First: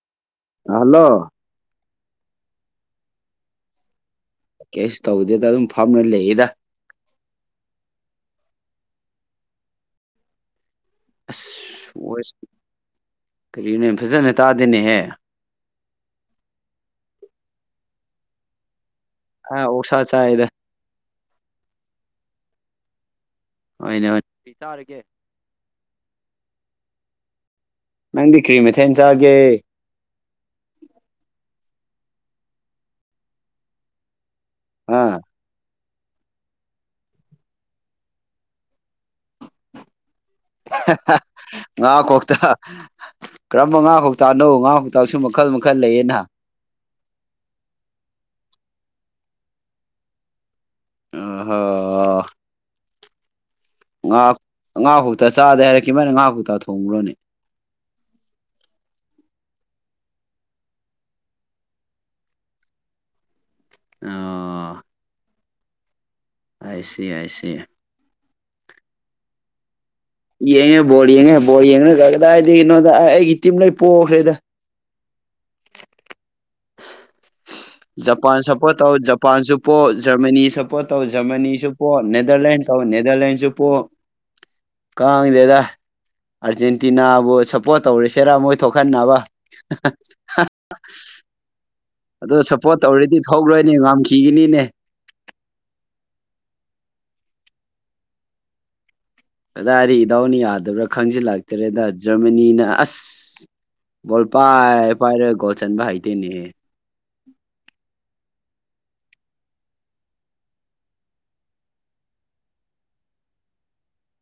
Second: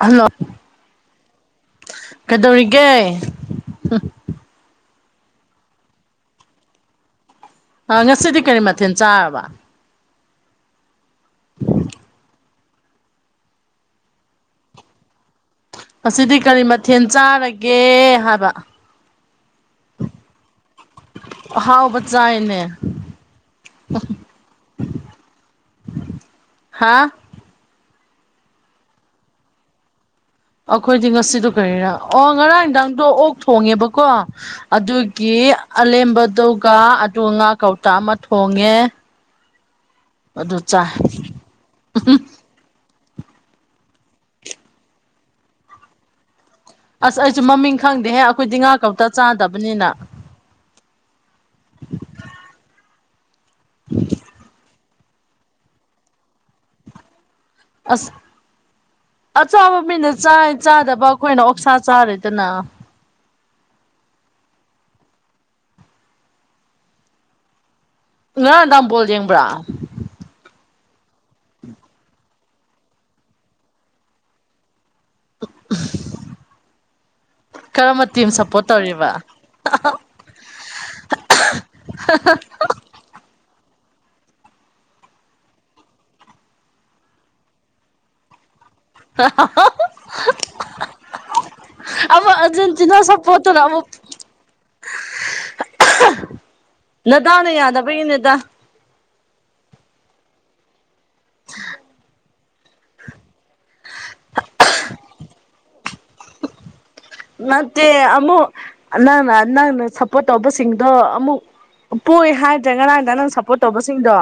hello hello ꯀꯩꯗꯧꯔꯤꯒꯦ ꯀꯩꯁꯨ ꯇꯧꯗꯦꯗ ꯑꯗꯨꯝ ꯐꯝꯅ ꯂꯩꯗ ꯑ ꯉꯁꯤꯗꯤ ꯀꯔꯤ ꯃꯊꯦꯜ ꯆꯥꯔꯕ ꯑꯁ ꯍꯁ ꯀꯔꯤꯅ ꯐꯖꯅ ꯇꯥꯗꯦꯅꯦꯍꯦ ꯉꯁꯤꯗꯤ ꯀꯔꯤ ꯃꯊꯦꯜ ꯆꯥꯔꯒꯦ ꯍꯥꯏꯕꯥ ꯑꯥ ꯑꯣꯁꯥ ꯆꯥꯏꯗ ꯑꯍꯥꯎꯕ ꯆꯥꯏꯅꯦ ꯍꯣꯏꯅꯦ ꯍꯣꯏꯅꯦ ꯍꯥꯥ ꯅꯪꯗꯤ ꯀ꯭ꯔꯤꯃꯦꯊꯦꯟ ꯆꯥꯒꯦ ꯑꯩꯈꯣꯏꯗꯤ ꯉꯁꯤꯗꯣ ꯀꯔꯤꯔꯥ ꯑꯣ ꯉꯔꯥꯡ ꯟꯗꯥꯥꯡꯗꯣ ꯑꯣꯛ ꯊꯣꯡꯉꯦꯕꯀꯣ ꯑꯥ ꯑꯗꯨꯒꯤ ꯑꯂꯦꯝꯦꯝꯕꯗꯨꯒ ꯑꯗꯨꯒ ꯉꯥ ꯀꯧꯇꯥ ꯑꯃ ꯊꯣꯡꯉꯦ ꯑꯗꯨ ꯆꯥꯏ [unintelligible] ꯉꯥ ꯀꯣꯛꯇꯥ ꯀꯔꯝꯕ ꯉꯥ ꯀꯧꯇꯥꯛꯅꯣ ꯉꯥ ꯀꯧꯇꯥꯛꯁꯨ ꯃꯈꯜ ꯃꯈꯜ ꯂꯩꯌꯦꯅ ꯑꯁ ꯑꯩꯁꯨ ꯃꯃꯤꯡ ꯈꯪꯗꯦꯍꯦ ꯑꯩꯈꯣꯏꯗꯤ ꯉꯍꯥꯛ ꯀꯧꯇ ꯆꯥꯗꯕꯅꯤꯅ ꯑ ꯍꯣ ꯉꯥ ꯀꯣꯛꯇꯥ ꯆꯥꯗꯦ ꯍꯥꯏꯔ ꯀꯃꯥꯏ ꯉꯥ ꯀꯣꯛꯇꯥ ꯊꯣꯡꯕꯔꯣꯅꯦ ꯑꯥꯁ ꯑꯆꯥꯥꯕ ꯃꯤꯅ ꯆꯥꯏ ꯆꯥꯗꯕ ꯑꯩꯈꯣꯏꯅ ꯑꯣꯛꯁꯥ ꯆꯥꯔꯦꯗꯅꯥ ꯑꯣ ꯑꯥꯏꯁꯤ ꯑꯥꯏꯁꯤ ꯉꯔꯥꯡ ꯅꯨꯡꯗꯥꯡ ꯕꯣꯜ ꯌꯦꯡꯕ꯭ꯔꯥ ꯌꯦꯡꯉꯦ ꯕꯣꯔꯜ ꯌꯦꯡꯉꯦ ꯕꯜ ꯌꯦꯡ ꯀ ꯀꯗꯥꯏꯗꯤ ꯀꯩꯅꯣꯗ ꯑꯩꯒꯤ ꯇꯤꯝꯂꯩ ꯄꯣꯛꯈ꯭ꯔꯦꯗ [unintelligible] ꯇꯤꯝ ꯖꯄꯥꯟ ꯁꯞꯄꯣꯔꯠ ꯁꯄꯣꯔꯠ ꯇꯧ ꯇꯧꯔꯤꯕ ꯖꯄꯥꯟꯁꯨ ꯄꯣ ꯖꯔꯃꯅꯤ ꯁꯄꯣꯔꯠ ꯇꯧ ꯖꯔꯃꯅꯤꯁꯨ ꯄꯣ ꯅꯦꯗꯔꯂꯦꯟ ꯅꯦꯗꯔꯂꯦꯟꯁꯁꯨꯄꯣ ꯀꯥꯡꯗꯦꯗ ꯑꯥꯔꯖꯦꯟꯇꯤꯅꯥꯕꯨ ꯁꯞꯄꯣꯔꯠ ꯇꯧꯔꯤꯁꯦꯔꯥ ꯃꯣꯏ ꯊꯣꯛꯍꯟꯅꯕ ꯑꯃꯨꯛ ꯑꯗꯣ ꯁꯞꯄꯣꯔꯠ ꯑꯔꯖꯦꯟꯇꯤꯅꯥ ꯇꯧꯔꯗꯤ ꯁꯄꯣꯠꯇꯅ ꯊꯣꯛꯂꯣꯏꯅꯦ ꯑꯃꯨꯛ ꯉꯝꯈꯤꯒꯅꯤꯅꯦ ꯅꯗꯥꯎꯅ ꯌꯗꯕꯒꯤꯅꯦꯗ ꯑꯗꯥꯗꯤ ꯏꯗꯥꯎꯅꯤ ꯌꯥꯗꯕ꯭ꯔꯥ ꯈꯪꯖꯤꯜꯂꯇꯔꯦꯗ ꯖꯔꯃꯅꯤꯅ ꯑꯁ ꯕꯣꯜ ꯄꯥꯏ ꯄꯥꯏꯔꯦ ꯒꯣꯜ ꯆꯟꯕ ꯍꯩꯇꯦꯅꯦ ꯅꯠꯇꯦ ꯑꯃꯨꯛ ꯅꯪꯅ ꯅꯪꯅ ꯁꯞꯄꯣꯔꯠ ꯇꯧꯕꯁꯤꯡꯗꯣ ꯑꯃꯨꯛ ꯄꯣꯛꯏ ꯍꯥꯏꯗ꯭ꯔꯦ ꯉꯔꯥꯡꯗ ꯅꯪ ꯁꯞꯄꯣꯔꯠ ꯇꯧꯕꯁꯤꯡꯗꯣ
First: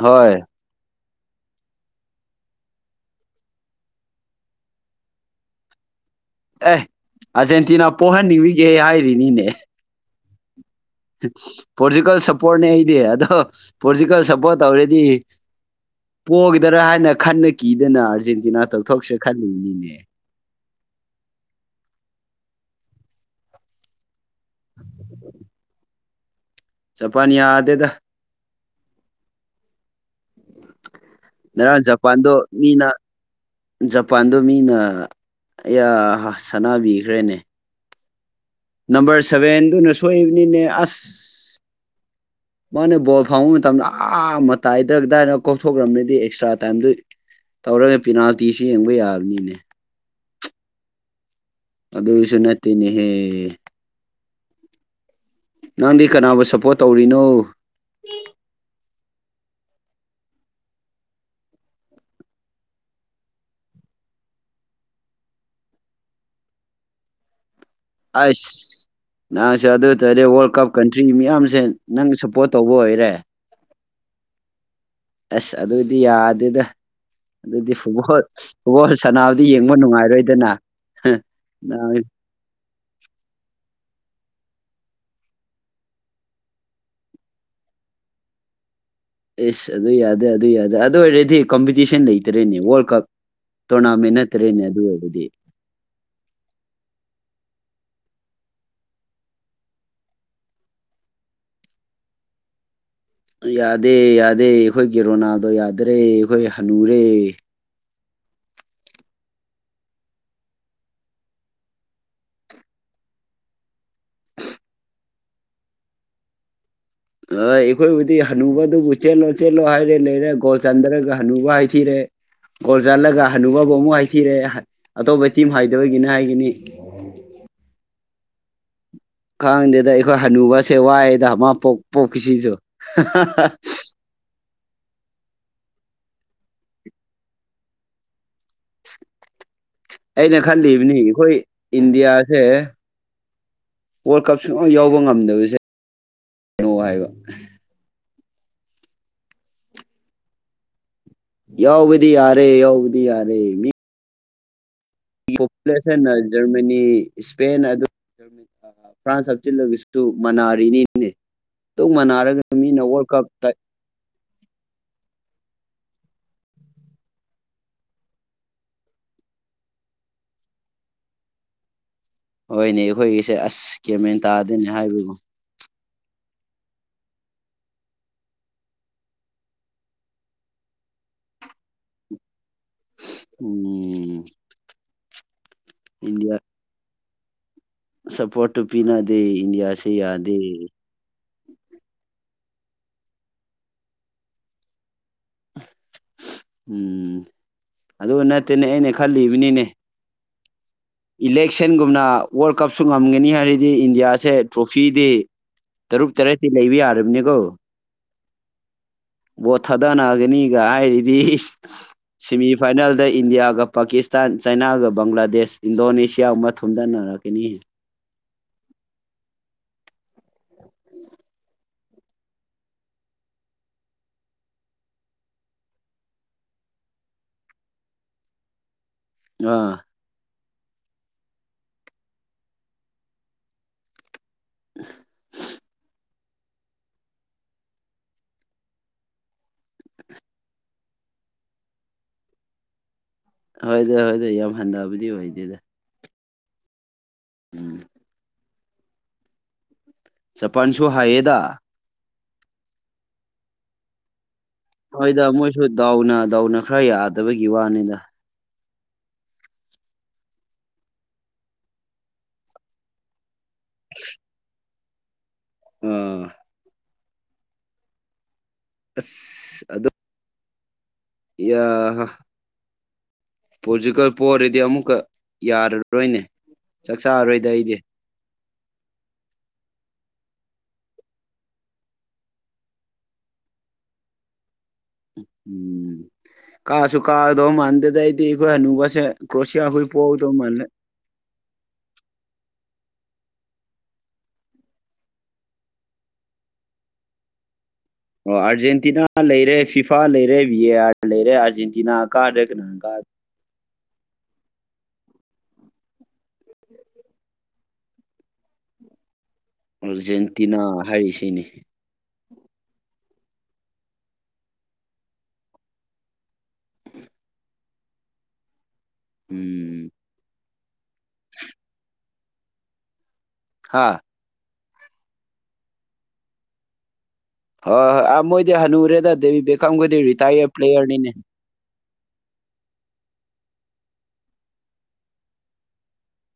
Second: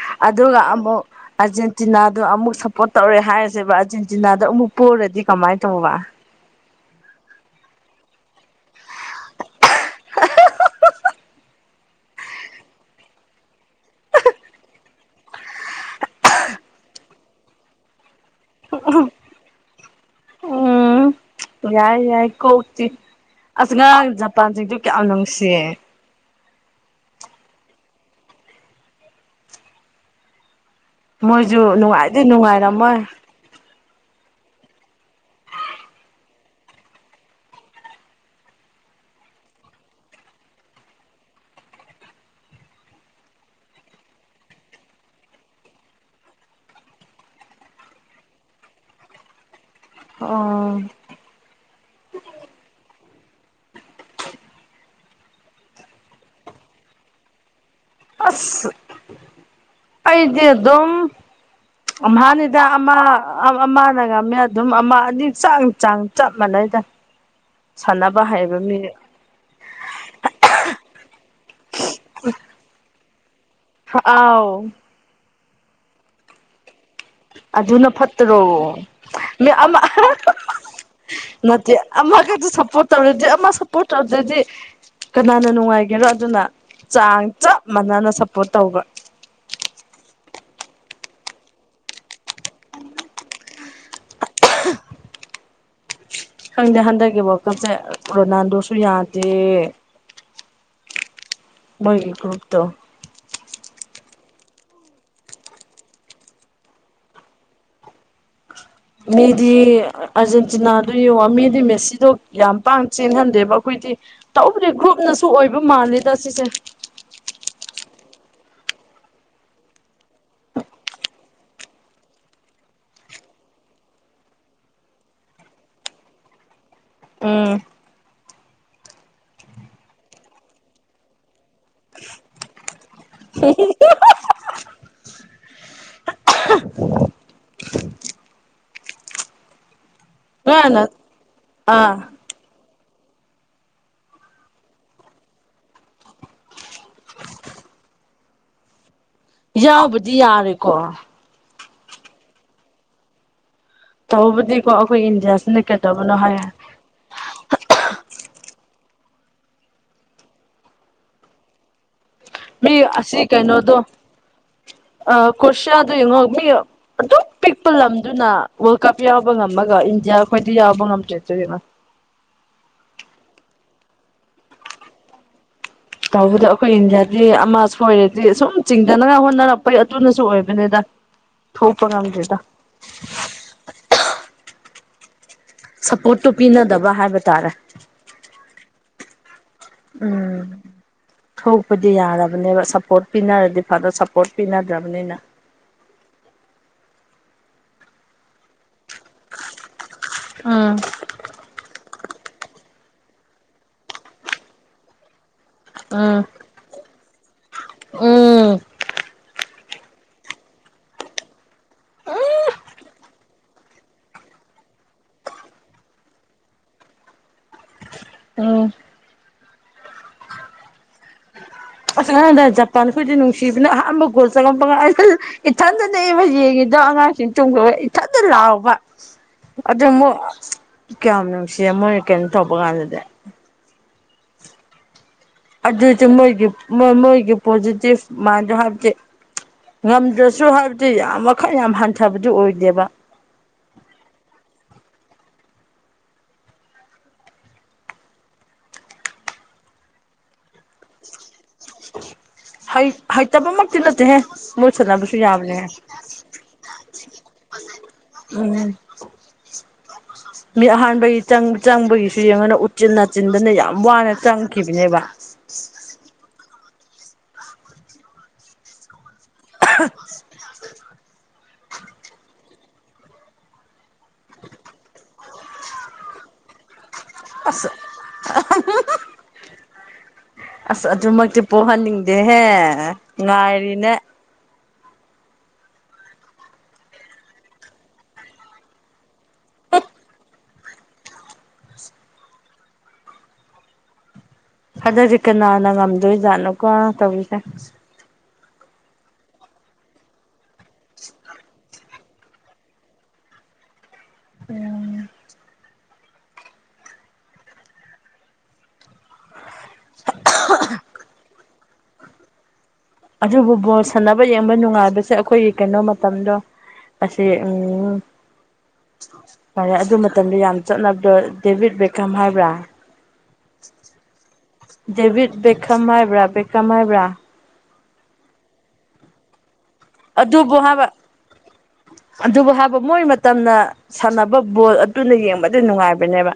ꯍꯣꯏ ꯑꯗꯨꯒ ꯑꯃꯨꯛ ꯑꯥꯔꯖꯦꯟꯇꯤꯅꯥꯗꯣ ꯑꯃꯨꯛ ꯁꯞꯄꯣꯔꯠ ꯇꯧꯔꯦ ꯍꯥꯏꯔꯁꯦꯕ ꯑꯥꯔꯖꯦꯟꯇꯤꯅꯥꯗ ꯑꯃꯨꯛ ꯄꯨꯔꯗꯤ ꯀꯃꯥꯏꯅ ꯇꯧꯕ ꯑꯦ ꯑꯥꯔꯖꯦꯟꯇꯤꯅꯥ ꯄꯣꯛꯍꯟꯅꯤꯡꯂꯤꯒꯦ ꯍꯥꯏꯔꯤꯅꯤꯅꯦ ꯍ ꯄꯣꯔꯇꯨꯀꯦꯜ ꯁꯞꯄꯣꯔꯠꯅꯦ ꯑꯩꯗꯤ ꯑꯗꯣ ꯄꯣꯔꯇꯨꯀꯦꯜ ꯁꯞꯄꯣꯔꯠ ꯇꯧꯔꯗꯤ ꯄꯣꯛꯒꯗꯔꯥ ꯍꯥꯏꯅ ꯈꯟꯅ ꯀꯤꯗꯅ ꯑꯥꯔꯖꯦꯟꯇꯤꯅꯥ ꯇꯧꯊꯣꯛꯁꯦ ꯈꯜꯂꯤꯕꯅꯤꯅꯦ ꯎꯝ ꯌꯥꯏ ꯌꯥꯏ ꯀꯣꯛꯇꯤ ꯑꯁ ꯉꯔꯥꯡ ꯖꯄꯥꯟꯁꯤꯡꯁꯨ ꯀꯌꯥꯝ ꯅꯨꯡꯁꯤꯌꯦ ꯆꯄꯅꯤ ꯌꯥꯗꯦꯗ ꯃꯣꯏꯁꯨ ꯅꯔꯥꯡ ꯅꯨꯡꯉꯥꯏꯗꯤ ꯖꯄꯥꯟꯗꯣ ꯃꯤꯅ ꯅꯨꯡꯉꯥꯏꯔꯝꯃꯣꯏ ꯖꯄꯥꯟꯗ ꯃꯤꯅ ꯁꯥꯟꯅꯕꯤꯈ꯭ꯔꯦꯅꯦ ꯅꯝꯕꯔ ꯁꯚꯦꯟꯗꯨꯅ ꯁꯣꯛꯏꯕꯅꯤꯅꯦ ꯑꯁ [inaudible] ꯃꯥꯅ ꯕꯣꯜ ꯐꯪꯕ ꯃꯇꯝꯗ ꯑꯥ ꯃꯇ ꯇꯥꯏꯗ꯭ꯔꯗꯥꯏꯅ ꯀꯣꯛꯊꯣꯛꯈ꯭ꯔꯕꯅꯤꯗꯤ ꯑꯦꯛꯁꯇ꯭ꯔꯥ ꯇꯥꯏꯝꯗꯨ ꯇꯧꯔꯒ ꯄꯤꯅꯥꯜꯇꯤꯁꯨ ꯌꯦꯡꯕ ꯌꯥꯕꯅꯤꯅꯦ ꯑꯣ ꯑꯗꯁꯨꯅꯇꯅꯤꯍꯦ ꯅꯪꯗꯤ ꯀꯅꯥꯕꯨ ꯁꯞꯄꯣꯔꯠ ꯇꯧꯔꯤꯅꯣ ꯑꯁ ꯑꯩꯗꯤ ꯑꯗꯨꯝ ꯍꯅꯤꯗ ꯑꯃ ꯑꯃꯅ ꯉꯝꯃꯦ ꯑꯗꯨꯝ ꯑꯃ ꯑꯅꯤ ꯆꯥꯡ ꯆꯥꯡ ꯆꯞ ꯃꯥꯟꯅꯩꯗ [inaudible] ꯑꯁ ꯍꯩꯕ ꯃꯤ ꯅꯍꯪꯁꯦ ꯑꯗꯨ ꯑꯣꯏꯇꯥꯔꯗꯤ ꯋꯥꯔꯜ ꯀꯞ ꯀꯟꯇ꯭ꯔꯤ ꯃꯤꯌꯥꯝꯁꯦ ꯅꯪ ꯁꯞꯄꯣꯔꯠ ꯇꯧꯕ ꯑꯣꯏꯔꯦ ꯑꯥꯎ ꯑꯁ ꯑꯗꯨꯑꯣꯏꯗꯤ ꯌꯥꯗꯦꯗ ꯑꯗꯨꯗꯤ ꯑꯗꯨꯅ ꯐꯨꯠꯕꯣꯜ ꯐꯠꯇ꯭ꯔꯣ ꯐꯨꯠꯕꯣꯜ ꯁꯅꯥꯕꯨꯗꯤ ꯃꯤ ꯌꯦꯡꯕ ꯑꯃ ꯅꯨꯡꯉꯥꯏꯔꯣꯏꯗꯅ ꯅꯠꯇꯦ ꯑꯃꯈꯁꯨ ꯁꯞꯄꯣꯔꯠ ꯇꯧꯔꯗꯤ ꯑꯃ ꯁꯞꯄꯣꯔꯠ ꯇꯧꯗ꯭ꯔꯗꯤ ꯀꯅꯥꯅ ꯅꯨꯡꯉꯥꯏꯒꯦꯔꯣ ꯑꯗꯨꯅ ꯆꯥꯡ ꯆꯞ ꯃꯥꯟꯅꯅ ꯁꯞꯄꯣꯔꯠ ꯇꯧꯕ ꯏꯁꯁ ꯑꯗꯨ ꯌꯥꯗꯦ ꯑꯗꯨ ꯌꯥꯗꯦ ꯑꯗꯨ ꯑꯣꯏꯔꯗꯤ ꯀꯝꯄꯤꯇꯤꯁꯟ ꯂꯩꯇꯔꯦꯅꯦ ꯋꯥꯔꯜ ꯀꯞ ꯇꯣꯅꯥꯃꯤ ꯅꯠꯇ꯭ꯔꯦꯅꯦ ꯑꯗꯨ ꯑꯣꯏꯕꯗꯤ ꯈꯪꯗꯦ ꯍꯟꯗꯛꯀꯤꯕ ꯀꯞꯁꯦ ꯔꯣꯅꯥꯜꯗꯣꯁꯨ ꯌꯥꯗꯦ ꯣꯏꯒꯤꯛ ꯔꯨꯨꯞꯇ ꯌꯥꯗꯦ ꯌꯥꯗꯦ ꯑꯩꯈꯣꯏ ꯒꯤꯒꯦꯔꯣꯅꯥꯗꯣ ꯌꯥꯗꯔꯦ ꯑꯩꯈꯣꯏ ꯍꯅꯨꯔꯦ ꯃꯤꯗꯤ ꯑꯔꯖꯦꯟꯇꯤꯅꯥꯗ ꯌꯦꯡ ꯃꯤꯗꯤ ꯃꯦꯁꯤꯗꯣ ꯌꯥꯝ ꯄꯥꯡ ꯆꯦꯟꯍꯟꯗꯦꯕ ꯑꯩꯈꯣꯏ ꯍꯥꯏꯗꯤ ꯇꯧꯗꯦ ꯒ꯭ꯔꯨꯞꯅꯁꯨ ꯑꯣꯏꯕ ꯃꯥꯜꯂꯤꯦꯗ ꯁꯤꯁꯦ ꯑ ꯑꯩꯈꯣꯏꯕꯨꯗꯤ ꯍꯅꯨꯕꯗꯨꯕꯨ ꯆꯦꯜꯂꯣ ꯆꯦꯜꯂꯣ ꯍꯥꯏꯔꯦ ꯂꯩꯔꯦ ꯒꯣꯜ ꯆꯟꯗ꯭ꯔꯒ ꯍꯅꯨꯕ ꯍꯥꯏꯊꯤꯔꯦ ꯒꯣꯜ ꯆꯜꯂꯒ ꯍꯅꯨꯕꯕꯨ ꯑꯃꯨꯛ ꯍꯥꯏꯊꯤꯔꯦ ꯑꯇꯣꯞꯄ ꯇꯤꯝ ꯍꯥꯏꯗꯣꯏꯒꯤꯅ ꯍꯥꯏꯈꯤꯅꯤ ꯎꯝ ꯈꯪꯗꯦꯗ ꯑꯩꯈꯣꯏ ꯍꯅꯨꯕꯁꯦ ꯋꯥꯏꯑꯗ ꯃꯥ ꯄꯣꯛ ꯄꯣꯛꯈꯤꯁꯤꯁꯨ ꯑꯩꯅ ꯅꯣꯏꯅ ꯈꯜꯂꯤꯕꯅꯤ ꯑꯩꯈꯣꯏ ꯑꯥ ꯏꯟꯗꯤꯌꯥꯁꯦ ꯋꯥꯔꯜ ꯀꯞ ꯁꯨꯡ ꯌꯥꯎꯕ ꯉꯝꯗꯕꯁꯦ ꯍꯥꯏꯕ ꯌꯥꯎꯕꯗꯤ ꯌꯥꯔꯦꯀꯣ ꯌꯥꯎꯕꯗꯤ ꯌꯥꯔꯦ ꯌꯥꯎꯕꯗꯤ ꯌꯥꯔꯦ ꯃꯤ ꯇꯧꯕꯕꯨꯗꯤ ꯄꯣꯄꯨꯂꯦꯁꯟ ꯖꯔꯃꯅꯤ ꯏꯁꯄꯦꯟ ꯑꯗꯨ ꯐ꯭ꯔꯥꯟꯁ ꯍꯥꯞꯆꯤꯜꯂ ꯃꯅꯥꯔꯤꯅꯤꯅꯦ ꯃꯤ ꯃꯤꯅ ꯋꯥꯔꯜ ꯑꯁꯤ ꯀꯞꯇ ꯀꯩꯅꯣꯗꯣ ꯑ ꯀꯣꯁꯤꯌꯥꯗꯨ ꯌꯦꯡꯉꯣ ꯃꯤ ꯑꯗꯨꯛ ꯄꯤꯛꯄ ꯂꯝꯗꯨꯅ ꯋꯥꯔꯜꯗ ꯀꯞ ꯌꯥꯎꯕ ꯉꯝꯃꯒ ꯏꯟꯗꯤꯌꯥ ꯑꯩꯈꯣꯏ ꯀꯗꯤ ꯌꯥꯕ ꯉ ꯑꯃ ꯆꯦꯇꯅ ꯍꯣꯏꯅꯦ ꯑꯩꯈꯣꯏꯒꯤꯁꯦ ꯑꯁ ꯀꯦꯃꯦꯟ ꯇꯥꯗꯣꯏꯅꯦ ꯍꯥꯏꯕꯕꯨ ꯇꯧꯕꯗ ꯑꯩꯈꯣꯏ ꯏꯟꯗꯤꯌꯥꯗꯤ ꯑꯃ ꯁꯣꯏꯔꯗꯤ ꯁꯨꯝ ꯆꯤꯡꯊꯅꯉꯥꯏ ꯍꯣꯠꯅꯔꯛꯄꯩ ꯑꯗꯨꯅꯁꯨ ꯑꯣꯏꯕꯅꯤꯗ ꯊꯣꯄ ꯉꯥꯡꯗꯗ ꯎꯝ ꯁꯞꯄꯣꯔꯠꯇꯨ ꯏꯟꯗꯤꯌꯥ ꯄꯤꯅꯗꯕ ꯍꯥꯏꯕ ꯇꯥꯔꯦ ꯁꯞꯄꯣꯔꯠꯇꯨ ꯄꯤꯅꯗꯦ ꯏꯟꯗꯤꯌꯥꯁꯤꯦ ꯌꯥꯗꯦ ꯊꯣꯛꯄꯗꯤ ꯌꯥꯔꯕꯅꯦꯕ ꯁꯞꯄꯣꯔꯠ ꯄꯤꯅꯔꯗꯤ ꯐꯅ ꯁꯞꯄꯣꯔꯠ ꯄꯤꯅꯗ꯭ꯔꯕꯅꯤꯅ ꯎꯝ ꯑꯗꯨꯒ ꯅꯠꯇꯦꯅꯦ ꯑꯩꯅ ꯈꯜꯂꯤꯕꯅꯤꯅꯦ ꯎꯝ ꯏꯂꯦꯛꯁꯟꯒꯨꯝꯅ ꯋꯥꯔꯜ ꯀꯞꯁꯨ ꯉꯝꯒꯅꯤ ꯍꯥꯏꯔꯗꯤ ꯏꯟꯗꯤꯌꯥꯁꯦ ꯇ꯭ꯔꯣꯐꯤꯗꯤ ꯇꯔꯨꯛ ꯎꯝ ꯇꯔꯦꯠꯇꯤ ꯂꯩꯕ ꯌꯥꯔꯕꯅꯦꯀꯣ ꯎꯝ ꯕꯣꯠ ꯊꯥꯗꯅꯒꯅꯤꯒ ꯍꯥꯏꯔꯤꯗꯤ ꯁꯦꯃꯤꯐꯥꯏꯅꯦꯜꯗ ꯏꯟꯗꯤꯌꯥꯒ ꯄꯥꯀꯤꯁꯇꯥꯟ ꯆꯅꯥꯒ ꯕꯪꯒ꯭ꯂꯥꯗꯦꯁ ꯏꯟꯗꯣꯅꯦꯁꯤꯌꯥ ꯑꯃꯊꯨꯝꯗꯅꯔ ꯀꯅꯤ ꯎꯝ ꯑꯁꯗ ꯖꯄꯥꯟꯈꯣꯏꯗꯤ ꯅꯨꯡꯁꯤꯕꯅ ꯑꯍꯥꯟꯕ ꯒꯣꯜ ꯆꯪꯉꯄ ꯏꯊꯟꯇꯗꯤ ꯑꯃ ꯌꯦꯡꯉꯤꯗ ꯑ ꯑꯉꯥꯡꯁꯤꯡ ꯇꯣꯡꯈꯕ ꯏꯊꯟꯗ ꯂꯥꯎꯕ ꯑꯥ ꯑꯗꯨ ꯃꯣꯏ ꯀꯌꯥꯝ ꯅꯨꯡꯁꯤꯌꯦ ꯃꯣꯏꯅ ꯀꯩꯅꯣ ꯇꯧꯕ ꯀꯥꯟꯗꯗꯤ ꯎ ꯑꯗꯨꯏꯗꯤ ꯃꯣꯏꯒꯤ ꯃꯣꯏꯒꯤ ꯄꯣꯖꯤꯇꯤꯚ ꯃꯥꯏꯟꯗꯣ ꯍꯥꯏꯕꯗꯤ ꯉꯝꯗ꯭ꯔꯁꯨ ꯍꯥꯏꯕꯗꯤ ꯌꯥꯝ ꯃꯈꯜ ꯌꯥꯝ ꯍꯟꯊꯕꯗꯨ ꯑꯣꯏꯗꯦꯕ‌ ꯍꯣꯏꯗꯣꯏ ꯍꯣꯏꯗꯣꯏ ꯌꯥꯝ ꯍꯟꯊꯕꯗꯤ ꯑꯣꯏꯗꯦꯗ ꯎꯝ ꯆꯄꯥꯟꯁꯨꯨ ꯍꯥꯏꯌꯦꯗꯥ ꯍ ꯍꯣꯏ ꯇꯕ ꯃ ꯇꯂꯦ ꯍꯣꯏꯗ ꯃꯣꯏꯁꯨ ꯗꯥꯎꯅ ꯗꯥꯎꯅ ꯈꯔ ꯌꯥꯗꯕꯒꯤ ꯋꯥꯅꯤꯗ [inaudible] ꯃꯤ ꯑꯍꯥꯟꯕꯒꯤ ꯆꯪꯕꯒꯤꯁꯨ ꯌꯦꯡꯉꯅ ꯎꯆꯤꯟ ꯅꯥꯆꯤꯟꯗꯅ ꯌꯥꯝ ꯋꯥꯅ ꯆꯪꯈꯤꯕꯅꯦꯕ ꯑꯥ [inaudible] ꯌꯥ ꯍ ꯄꯣꯖꯤꯀꯦꯜ ꯄꯣꯔꯗꯤ ꯑꯃꯨꯛꯀ ꯌꯥꯔꯔꯣꯏꯅꯦ ꯆꯥꯛ ꯆꯥꯔꯔꯣꯏꯗ ꯑꯁ ꯑꯩꯗꯤ ꯑꯁ ꯑꯗꯨꯃꯛꯇꯤ ꯄꯣꯛꯍꯟꯅꯤꯡꯗꯦꯍꯦ ꯉꯥꯏꯔꯤꯅꯦ ꯎꯝ ꯀꯥ ꯁꯨ ꯀꯥ ꯊꯧ ꯃꯥꯅꯗ ꯇꯥꯏ ꯇꯈꯣꯏꯅ ꯄꯁꯦ ꯀ꯭ꯔꯣꯁꯤꯌꯥꯈꯣꯏ ꯄꯣꯎ ꯇ ꯃꯥꯅꯤꯂ [inaudible] ꯑꯗꯨꯗꯗꯤ ꯀꯅꯥꯅ ꯉꯝꯗꯣꯏꯖꯥꯠꯅꯣꯀꯣ ꯇꯧꯔꯤꯁꯦ ꯑꯣ ꯑꯥꯔꯖꯦꯟꯇꯤꯅꯥ ꯂꯩꯔꯦ ꯐꯤꯐꯥ ꯂꯩꯔꯦ ꯕꯤ ꯑ ꯑꯥꯔ ꯂꯩꯔꯦ ꯑꯥꯔꯖꯦꯟꯇꯤꯅꯥ ꯀꯥꯗ꯭ꯔꯦ ꯀꯅꯥꯅ ꯀꯥꯗ꯭ꯔ ꯎꯝ ꯑꯔꯖꯦꯟꯇꯤꯅꯥ ꯍꯥꯏꯔꯤꯁꯤꯅꯤ ꯑꯗꯨꯕꯨ ꯕꯣꯜ ꯁꯥꯟꯅꯕ ꯌꯦꯡꯕ ꯅꯨꯡꯉꯥꯏꯕꯁꯦ ꯑꯩꯈꯣꯏꯒꯤ ꯀꯩꯅꯣ ꯃꯇꯝꯗꯣ ꯄꯁꯦ ꯎꯝ ꯐꯔꯦ ꯎꯝ ꯑꯗꯨ ꯃꯇꯝꯗ ꯌꯥꯝ ꯆꯠꯅꯕꯗꯣ ꯗꯦꯚꯤꯠ ꯕꯦꯀꯝ ꯍꯥꯏꯕ꯭ꯔꯥ ꯍꯥꯥ ꯗꯦꯕꯤꯠ ꯕꯦꯛꯈꯝ ꯍꯥꯏꯕ꯭ꯔꯥ ꯕꯦꯛꯈꯝ ꯍꯥꯏꯕ꯭ꯔꯥ ꯍꯣꯏ ꯍꯣꯏ ꯑ ꯃꯣꯏꯗꯤ ꯍꯅꯨꯔꯦꯗ ꯗꯦꯕꯤ ꯕꯦꯈꯥꯝꯈꯗꯤ ꯔꯤꯇꯥꯌꯔ ꯑꯗꯨꯕꯨ ꯍꯥꯏꯕ ꯄ꯭ꯂꯦꯌꯔꯅꯤꯅꯦ ꯑꯗꯨꯕꯨ ꯍꯥꯏꯕ ꯃꯣꯏ ꯃꯇꯝꯅ ꯁꯥꯟꯅꯕ ꯕꯣꯜ ꯑꯗꯨꯅ ꯌꯦꯡꯕꯗ ꯅꯨꯡꯉꯥꯏꯕꯅꯦꯕ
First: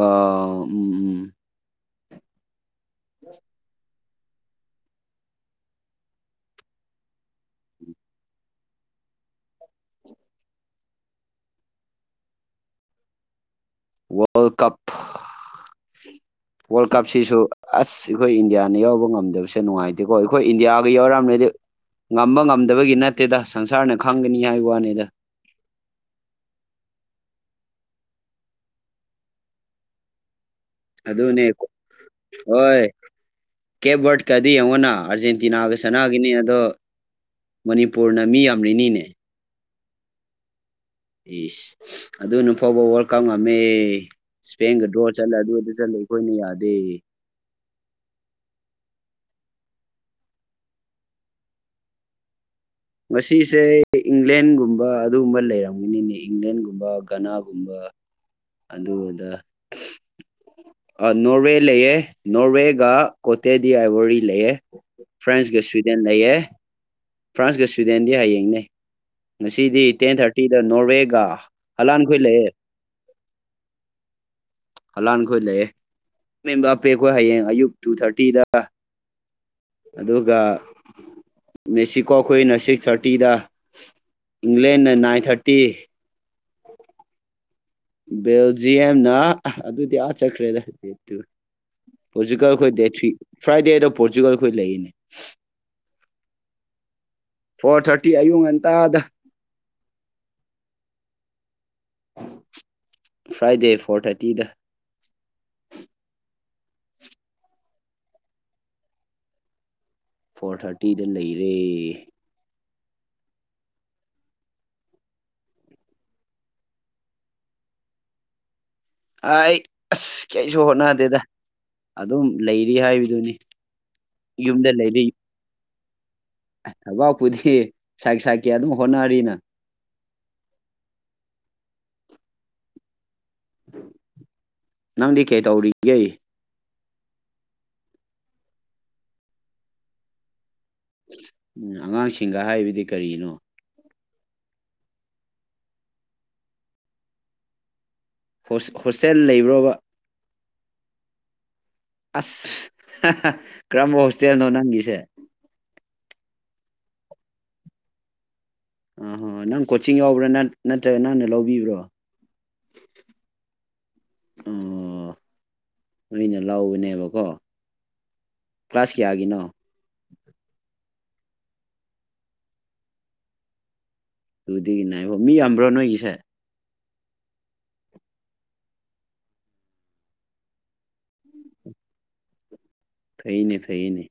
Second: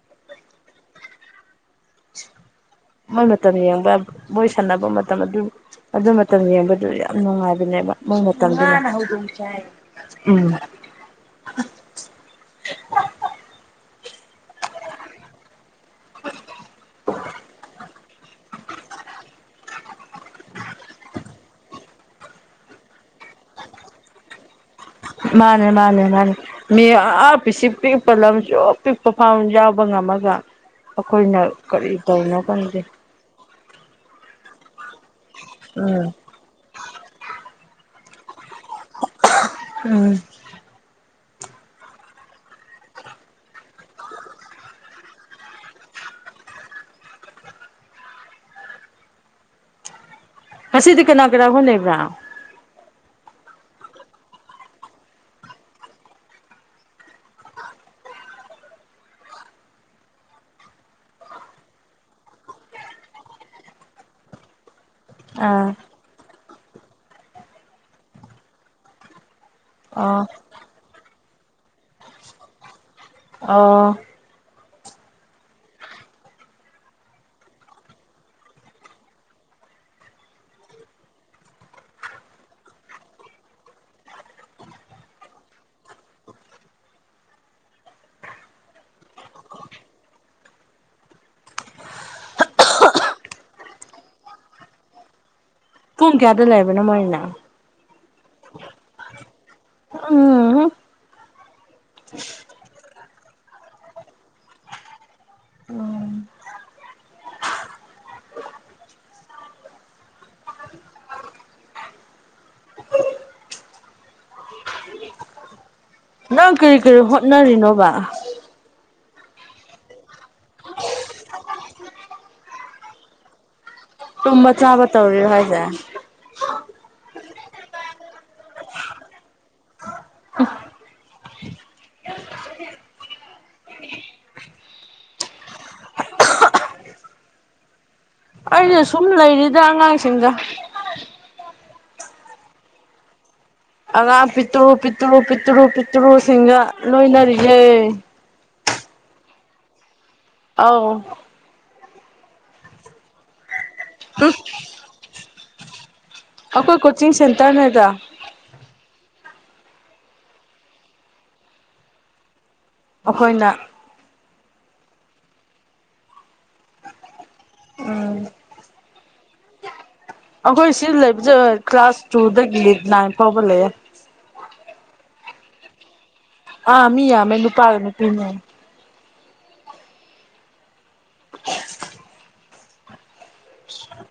ꯑ ꯎꯝ ꯎꯝ ꯃꯃꯦ ꯇ ꯌꯦꯕ ꯃꯣꯏ ꯁꯥꯟꯅꯕ ꯃꯇꯝ ꯑꯗꯨ ꯑꯗꯨ ꯃꯇꯝ ꯌꯦꯡꯕꯗꯨ ꯌꯥꯝ ꯅꯨꯡꯉꯥꯏꯕꯅꯦꯕ ꯃꯣꯏ ꯃꯇꯝꯗꯨ ꯎꯝ ꯋꯥꯔ ꯀꯞ ꯋꯥꯔ ꯀꯞ ꯁꯤꯁꯨ ꯑꯁ ꯑꯩꯈꯣꯏ ꯏꯟꯗꯤꯌꯥꯅ ꯌꯥꯎꯕ ꯉꯝꯗꯕꯁꯦ ꯅꯨꯡꯉꯥꯏꯇꯦꯀꯣ ꯑꯩꯈꯣꯏ ꯏꯟꯗꯤꯌꯥꯒ ꯌꯥꯎꯔꯛꯑꯝꯅꯗꯤ ꯉꯝꯕ ꯉꯝꯗꯕꯒꯤ ꯅꯠꯇꯦꯗ ꯁꯪꯁꯥꯔꯅ ꯈꯪꯒꯅꯤ ꯍꯥꯏꯕ ꯋꯥꯅꯤ ꯃꯥꯅꯦ ꯃꯥꯅꯦ ꯃꯥꯅꯦ ꯃꯤ ꯄꯤꯤꯁ ꯄꯤꯛꯄ ꯂꯝꯁꯨ ꯄꯤꯛꯄ ꯐꯥꯝ ꯌꯥꯎꯕ ꯉꯝꯃꯒ ꯑꯩꯈꯣꯏꯅ ꯑꯗꯨꯅꯦ ꯀꯔꯤ ꯇꯧꯅꯣ ꯈꯪꯗꯦ ꯀꯦꯕꯠ ꯀꯗꯤ ꯌꯅꯥ ꯑꯔꯖꯦꯟꯇꯤꯅꯥꯒ ꯎꯝ ꯆꯅꯥꯒꯅꯤ ꯑꯗꯣ ꯃꯅꯤ ꯄꯨꯅ ꯃꯤ ꯌꯥꯝ ꯔꯤꯅꯤꯅꯦ ꯎꯝ ꯑꯦꯁ ꯑꯗꯨꯅ ꯐꯥꯎꯕ ꯋꯥꯔꯜ ꯀꯞ ꯉꯝꯃꯦ ꯏꯁꯄꯦꯟꯒ ꯗ꯭ꯔꯣ ꯆꯠꯂ ꯑꯗꯨ ꯆꯠꯂ ꯑꯩꯈꯣꯏꯅ ꯌꯥꯗꯦ [inaudible] ꯍꯁꯤꯗꯤ ꯀꯅꯥ ꯀ꯭ꯔꯒꯅꯦ ꯏꯕ꯭ꯔꯥ ꯃꯁꯤꯁꯦ ꯏꯪꯂꯦꯟꯒꯨꯝꯕ ꯑꯗꯨꯒꯨꯝꯕ ꯂꯩꯔꯝꯒꯅꯤꯅꯦ ꯏꯪꯂꯦꯟꯒꯨꯝꯕ ꯒꯅꯥꯒꯨꯝꯕ [inaudible] ꯑꯗꯨꯗ ꯅꯣꯔꯋꯦ ꯂꯩꯑꯦ ꯅꯣꯔꯋꯦꯒ ꯀꯣꯇꯦꯗꯤꯥꯏ ꯋꯥꯔꯤꯔꯤ ꯂꯩꯑꯦ ꯐ꯭ꯔꯥꯟꯁꯒ ꯑꯥ ꯁ꯭ꯤꯗꯦꯟ ꯂꯩꯌꯦ ꯐ꯭ꯔꯥꯟꯁꯀ ꯁ꯭ꯋꯤꯗꯦꯟꯗꯤ ꯍꯌꯦꯡꯅꯦ ꯉꯁꯤꯗꯤ ꯇꯦꯟ ꯑꯣ ꯊꯥꯔꯇꯤꯗ ꯅꯣꯔꯋꯦꯒ ꯍꯂꯥꯟꯈꯣꯏ ꯂꯩꯦ ꯑ ꯍꯂꯥꯟꯈꯣꯏ ꯂꯩꯑꯦ ꯃꯦꯝ ꯞꯄꯦ ꯑꯩꯈꯣꯏ ꯍꯌꯦꯡ ꯑꯌꯨꯛ ꯇꯨ ꯊꯥꯔꯇꯤꯗ ꯑꯗꯨꯒ ꯃꯦꯛꯁꯤꯀꯣ ꯑꯩꯈꯣꯏꯅ ꯁꯤꯛꯁ ꯊꯥꯔꯇꯤꯗ ꯏꯪꯂꯦꯟꯅ ꯅꯥꯏꯟ ꯊꯥꯔꯇꯤ ꯕꯦꯜꯖꯤꯌꯝꯅ ꯑꯗꯨꯗꯤ ꯑꯥ ꯆꯠꯈ꯭ꯔꯦꯗꯦꯠꯇꯨ ꯄꯣꯔꯆꯨꯒꯜ ꯑꯩꯈꯣꯏ ꯗꯦ ꯊ꯭ꯔꯤ ꯐ꯭ꯔꯥꯏꯗꯦꯗꯣ ꯄꯣꯔꯆꯨꯒꯜ ꯑꯩꯈꯣꯏ ꯂꯩꯔꯤꯅꯦ ꯄꯨꯡ ꯀꯌꯥꯗ ꯂꯩꯕꯅꯣ ꯃꯣꯏꯅ ꯐꯣꯔ ꯊꯥꯔꯇꯤ ꯑꯌꯨꯛ ꯉꯟꯇꯥꯗ ꯎꯝ ꯐ꯭ꯔꯥꯏꯗꯦ ꯐꯣꯔ ꯊꯥꯔꯇꯤꯗ ꯎꯝ ꯐꯣꯔ ꯊꯥꯔꯇꯤꯗ ꯂꯩꯔꯦ ꯅꯪ ꯀꯔꯤ ꯀꯔꯤ ꯍꯣꯠꯅꯔꯤꯅꯣꯕ ꯑꯩ ꯑꯁ ꯀꯩꯁꯨ ꯍꯣꯠꯅꯗꯦꯗ ꯑꯗꯨꯝ ꯂꯩꯔꯤ ꯍꯥꯏꯕꯗꯨꯅꯤ ꯇꯨꯝꯃ ꯆꯥꯕ ꯇꯧꯔꯤ ꯍꯣꯏꯖ ꯑꯕꯥꯛꯄꯨꯗꯤ ꯁꯥꯏ ꯁꯛꯀꯦ ꯑꯗꯨꯝ ꯍꯣꯠꯅꯔꯤꯅ ꯅꯪꯗꯤ ꯀꯩ ꯇꯧꯔꯤꯒꯦ ꯑꯩꯁ ꯁꯨꯝ ꯂꯩꯔꯤꯗ ꯑꯉꯥꯡꯁꯤꯡꯗ ꯎꯝ ꯑꯉꯥꯡꯁꯤꯡꯒ ꯍꯥꯏꯕꯗꯤ ꯀꯔꯤꯅꯣ ꯑꯉꯥꯡ ꯄꯤꯠꯇ꯭ꯔꯨ ꯄꯤꯠꯇ꯭ꯔꯨ ꯄꯤꯠꯇ꯭ꯔꯨ ꯄꯤꯠꯇ꯭ꯔꯨꯁꯤꯡꯒ ꯂꯣꯏꯅꯔꯤꯌꯦꯦ ꯍꯣꯁꯇꯦꯜ ꯂꯩꯕ꯭ꯔꯕ ꯑꯥꯎ ꯑꯁ ꯀꯔꯝꯕ ꯎꯝ ꯍꯣꯁꯇꯦꯜꯅꯣ ꯅꯪꯒꯤꯁꯦ ꯑꯩꯈꯣꯏ ꯀꯣꯆꯤꯡ ꯁꯦꯟꯇꯔꯅꯦꯗ ꯑꯍꯣ ꯅꯪ ꯀꯣꯆꯤꯡ ꯌꯥꯎꯕ꯭ꯔꯥ ꯅꯠꯇ꯭ꯔꯒ ꯅꯪꯅ ꯂꯧꯕꯤꯕ꯭ꯔꯣ ꯑꯩꯈꯣꯏꯅ ꯑꯣ ꯃꯩꯅ ꯂꯧꯕꯅꯦꯕꯀꯣ ꯀ꯭ꯂꯥꯁꯀꯤꯌꯥꯒꯅꯣ ꯑꯩꯈꯣꯏ ꯁꯤ ꯀ꯭ꯂꯥꯁ ꯇꯨꯗ ꯒꯤ ꯏ ꯂꯩꯗ ꯅꯅꯥ ꯄꯕꯂꯦ ꯑꯗꯨꯗꯒꯤꯅꯦꯕ ꯃꯤ ꯌꯥꯝꯕ꯭ꯔꯣ ꯅꯣꯏꯒꯤꯁꯦ ꯑꯥ ꯃꯤꯌꯥ ꯃꯦ ꯅꯨ ꯄꯥꯒꯅꯄꯤꯅ ꯊꯩꯅꯦ ꯊꯩꯅꯦ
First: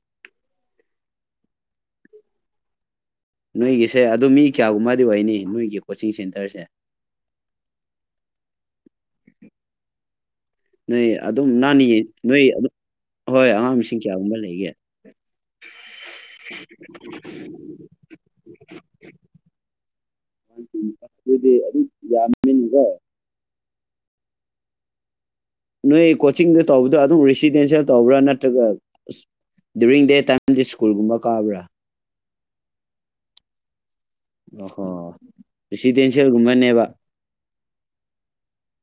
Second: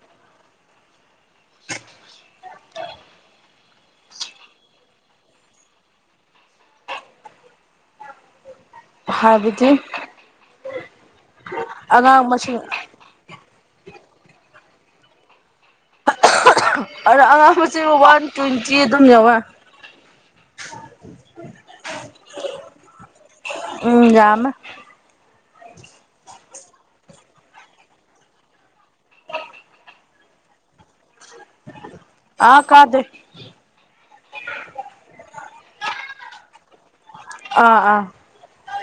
ꯅꯣꯏꯒꯤꯁꯦ ꯑꯗꯨ ꯃꯤ ꯀꯌꯥꯒꯨꯝꯕꯗꯤ ꯑꯣꯏꯅꯤ ꯅꯣꯏꯒꯤ ꯀꯣꯆꯤꯡ ꯁꯦꯟꯇꯔꯁꯦ ꯍꯥꯕꯤꯗꯤ ꯅꯣꯏ ꯑꯗꯨꯝ ꯅꯥꯅꯤꯌꯦ ꯅꯣꯏꯝ ꯍꯣꯏ ꯑꯉꯥꯡ ꯁꯤꯡ ꯆꯌꯥꯒꯨꯝꯕ ꯂꯩꯒꯦ ꯑꯗ ꯑꯉꯥꯡꯕꯁꯤꯕꯨ ꯋꯥꯟ ꯇ꯭ꯋꯦꯟꯇꯤ ꯑꯗꯨꯝ ꯌꯧꯋꯦ ꯑ ꯑꯗꯨ ꯃꯤꯕ ꯎꯝ ꯌꯥꯝ ꯅꯣꯏ ꯀꯣꯆꯤꯡꯗ ꯇꯧꯕꯗꯣ ꯑꯗꯨꯝ ꯔꯤꯁꯤꯗꯦꯟꯁꯤꯌꯦꯦꯜ ꯇꯧꯕ꯭ꯔꯥ ꯅꯠꯇ꯭ꯔꯒ ꯑ ꯗꯗꯨꯌꯨꯔꯤꯡ ꯗꯦ ꯇꯥꯏꯝꯗꯤ ꯁ꯭ꯀꯨꯜꯒꯨꯝꯕ ꯀꯥꯕ꯭ꯔꯥ ꯑꯥ ꯀꯥꯗꯦ ꯑꯣ ꯍꯣ ꯔꯤꯁꯤꯗꯦꯟꯁꯤꯌꯦꯜꯒꯨꯝꯕꯅꯦꯕ ꯑꯥ ꯑꯥ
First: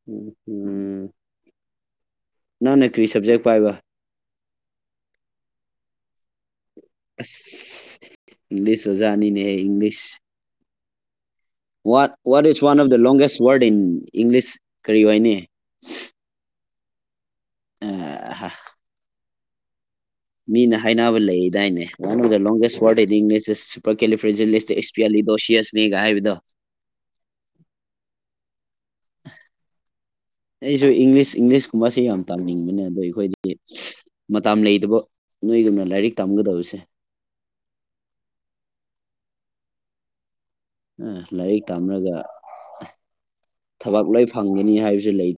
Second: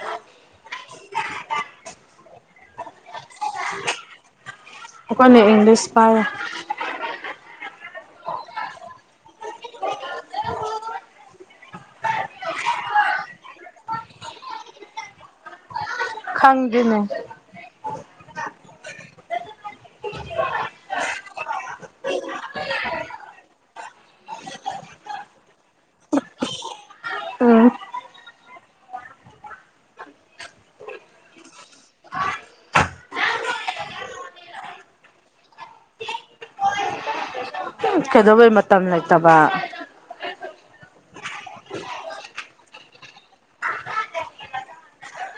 ꯎꯝ ꯎꯝ ꯅꯪꯅ ꯀꯔꯤ ꯁꯕꯖꯦꯛ ꯄꯥꯏꯕ ꯑꯩꯀꯣꯏꯅ ꯏꯪꯂꯤꯁ ꯄꯔꯦ ꯑ ꯏꯪꯂꯤꯁ ꯋꯥꯖꯅꯤꯅꯦꯦ English what what is one of the longest word in English ꯀꯔꯤ ꯋꯥꯏꯅꯤ ꯈꯪꯗꯅꯦ ꯑ ꯃꯤꯅ ꯍꯥꯏꯅꯕ ꯂꯩꯗꯥꯏꯅꯦ ꯗ ꯂꯣꯡꯒꯦꯁ ꯋꯥꯔꯗꯟꯪ ꯏꯁ ꯁꯨꯄꯔ ꯀꯦꯂꯤꯐ ꯗꯣꯁꯤꯤ ꯑꯁꯅꯤ ꯀꯒꯍꯕꯗꯣ ꯎꯝ [inaudible] ꯑꯩꯁꯨ ꯏꯪꯂꯤꯁ ꯏꯪꯂꯤꯁꯀꯨꯝꯕꯁꯦ ꯌꯥꯝ ꯇꯥꯅꯤꯡꯕꯅꯦ ꯑꯗꯣ ꯑꯩꯈꯣꯏꯗꯤ ꯃꯇꯥꯝ ꯂꯩꯇꯕ ꯅꯣꯏꯒꯨꯝꯅ ꯂꯥꯏꯔꯤꯛ ꯇꯝꯒꯗꯕꯁꯦ ꯀꯩꯗꯧꯕꯩ ꯃꯇꯝ ꯂꯩꯇꯕ ꯂꯥꯏꯔꯤꯛ ꯇꯝꯔꯒ ꯊꯕꯛ ꯂꯣꯏ ꯐꯪꯒꯅꯤ ꯍꯥꯏꯕꯁꯨ ꯂꯩ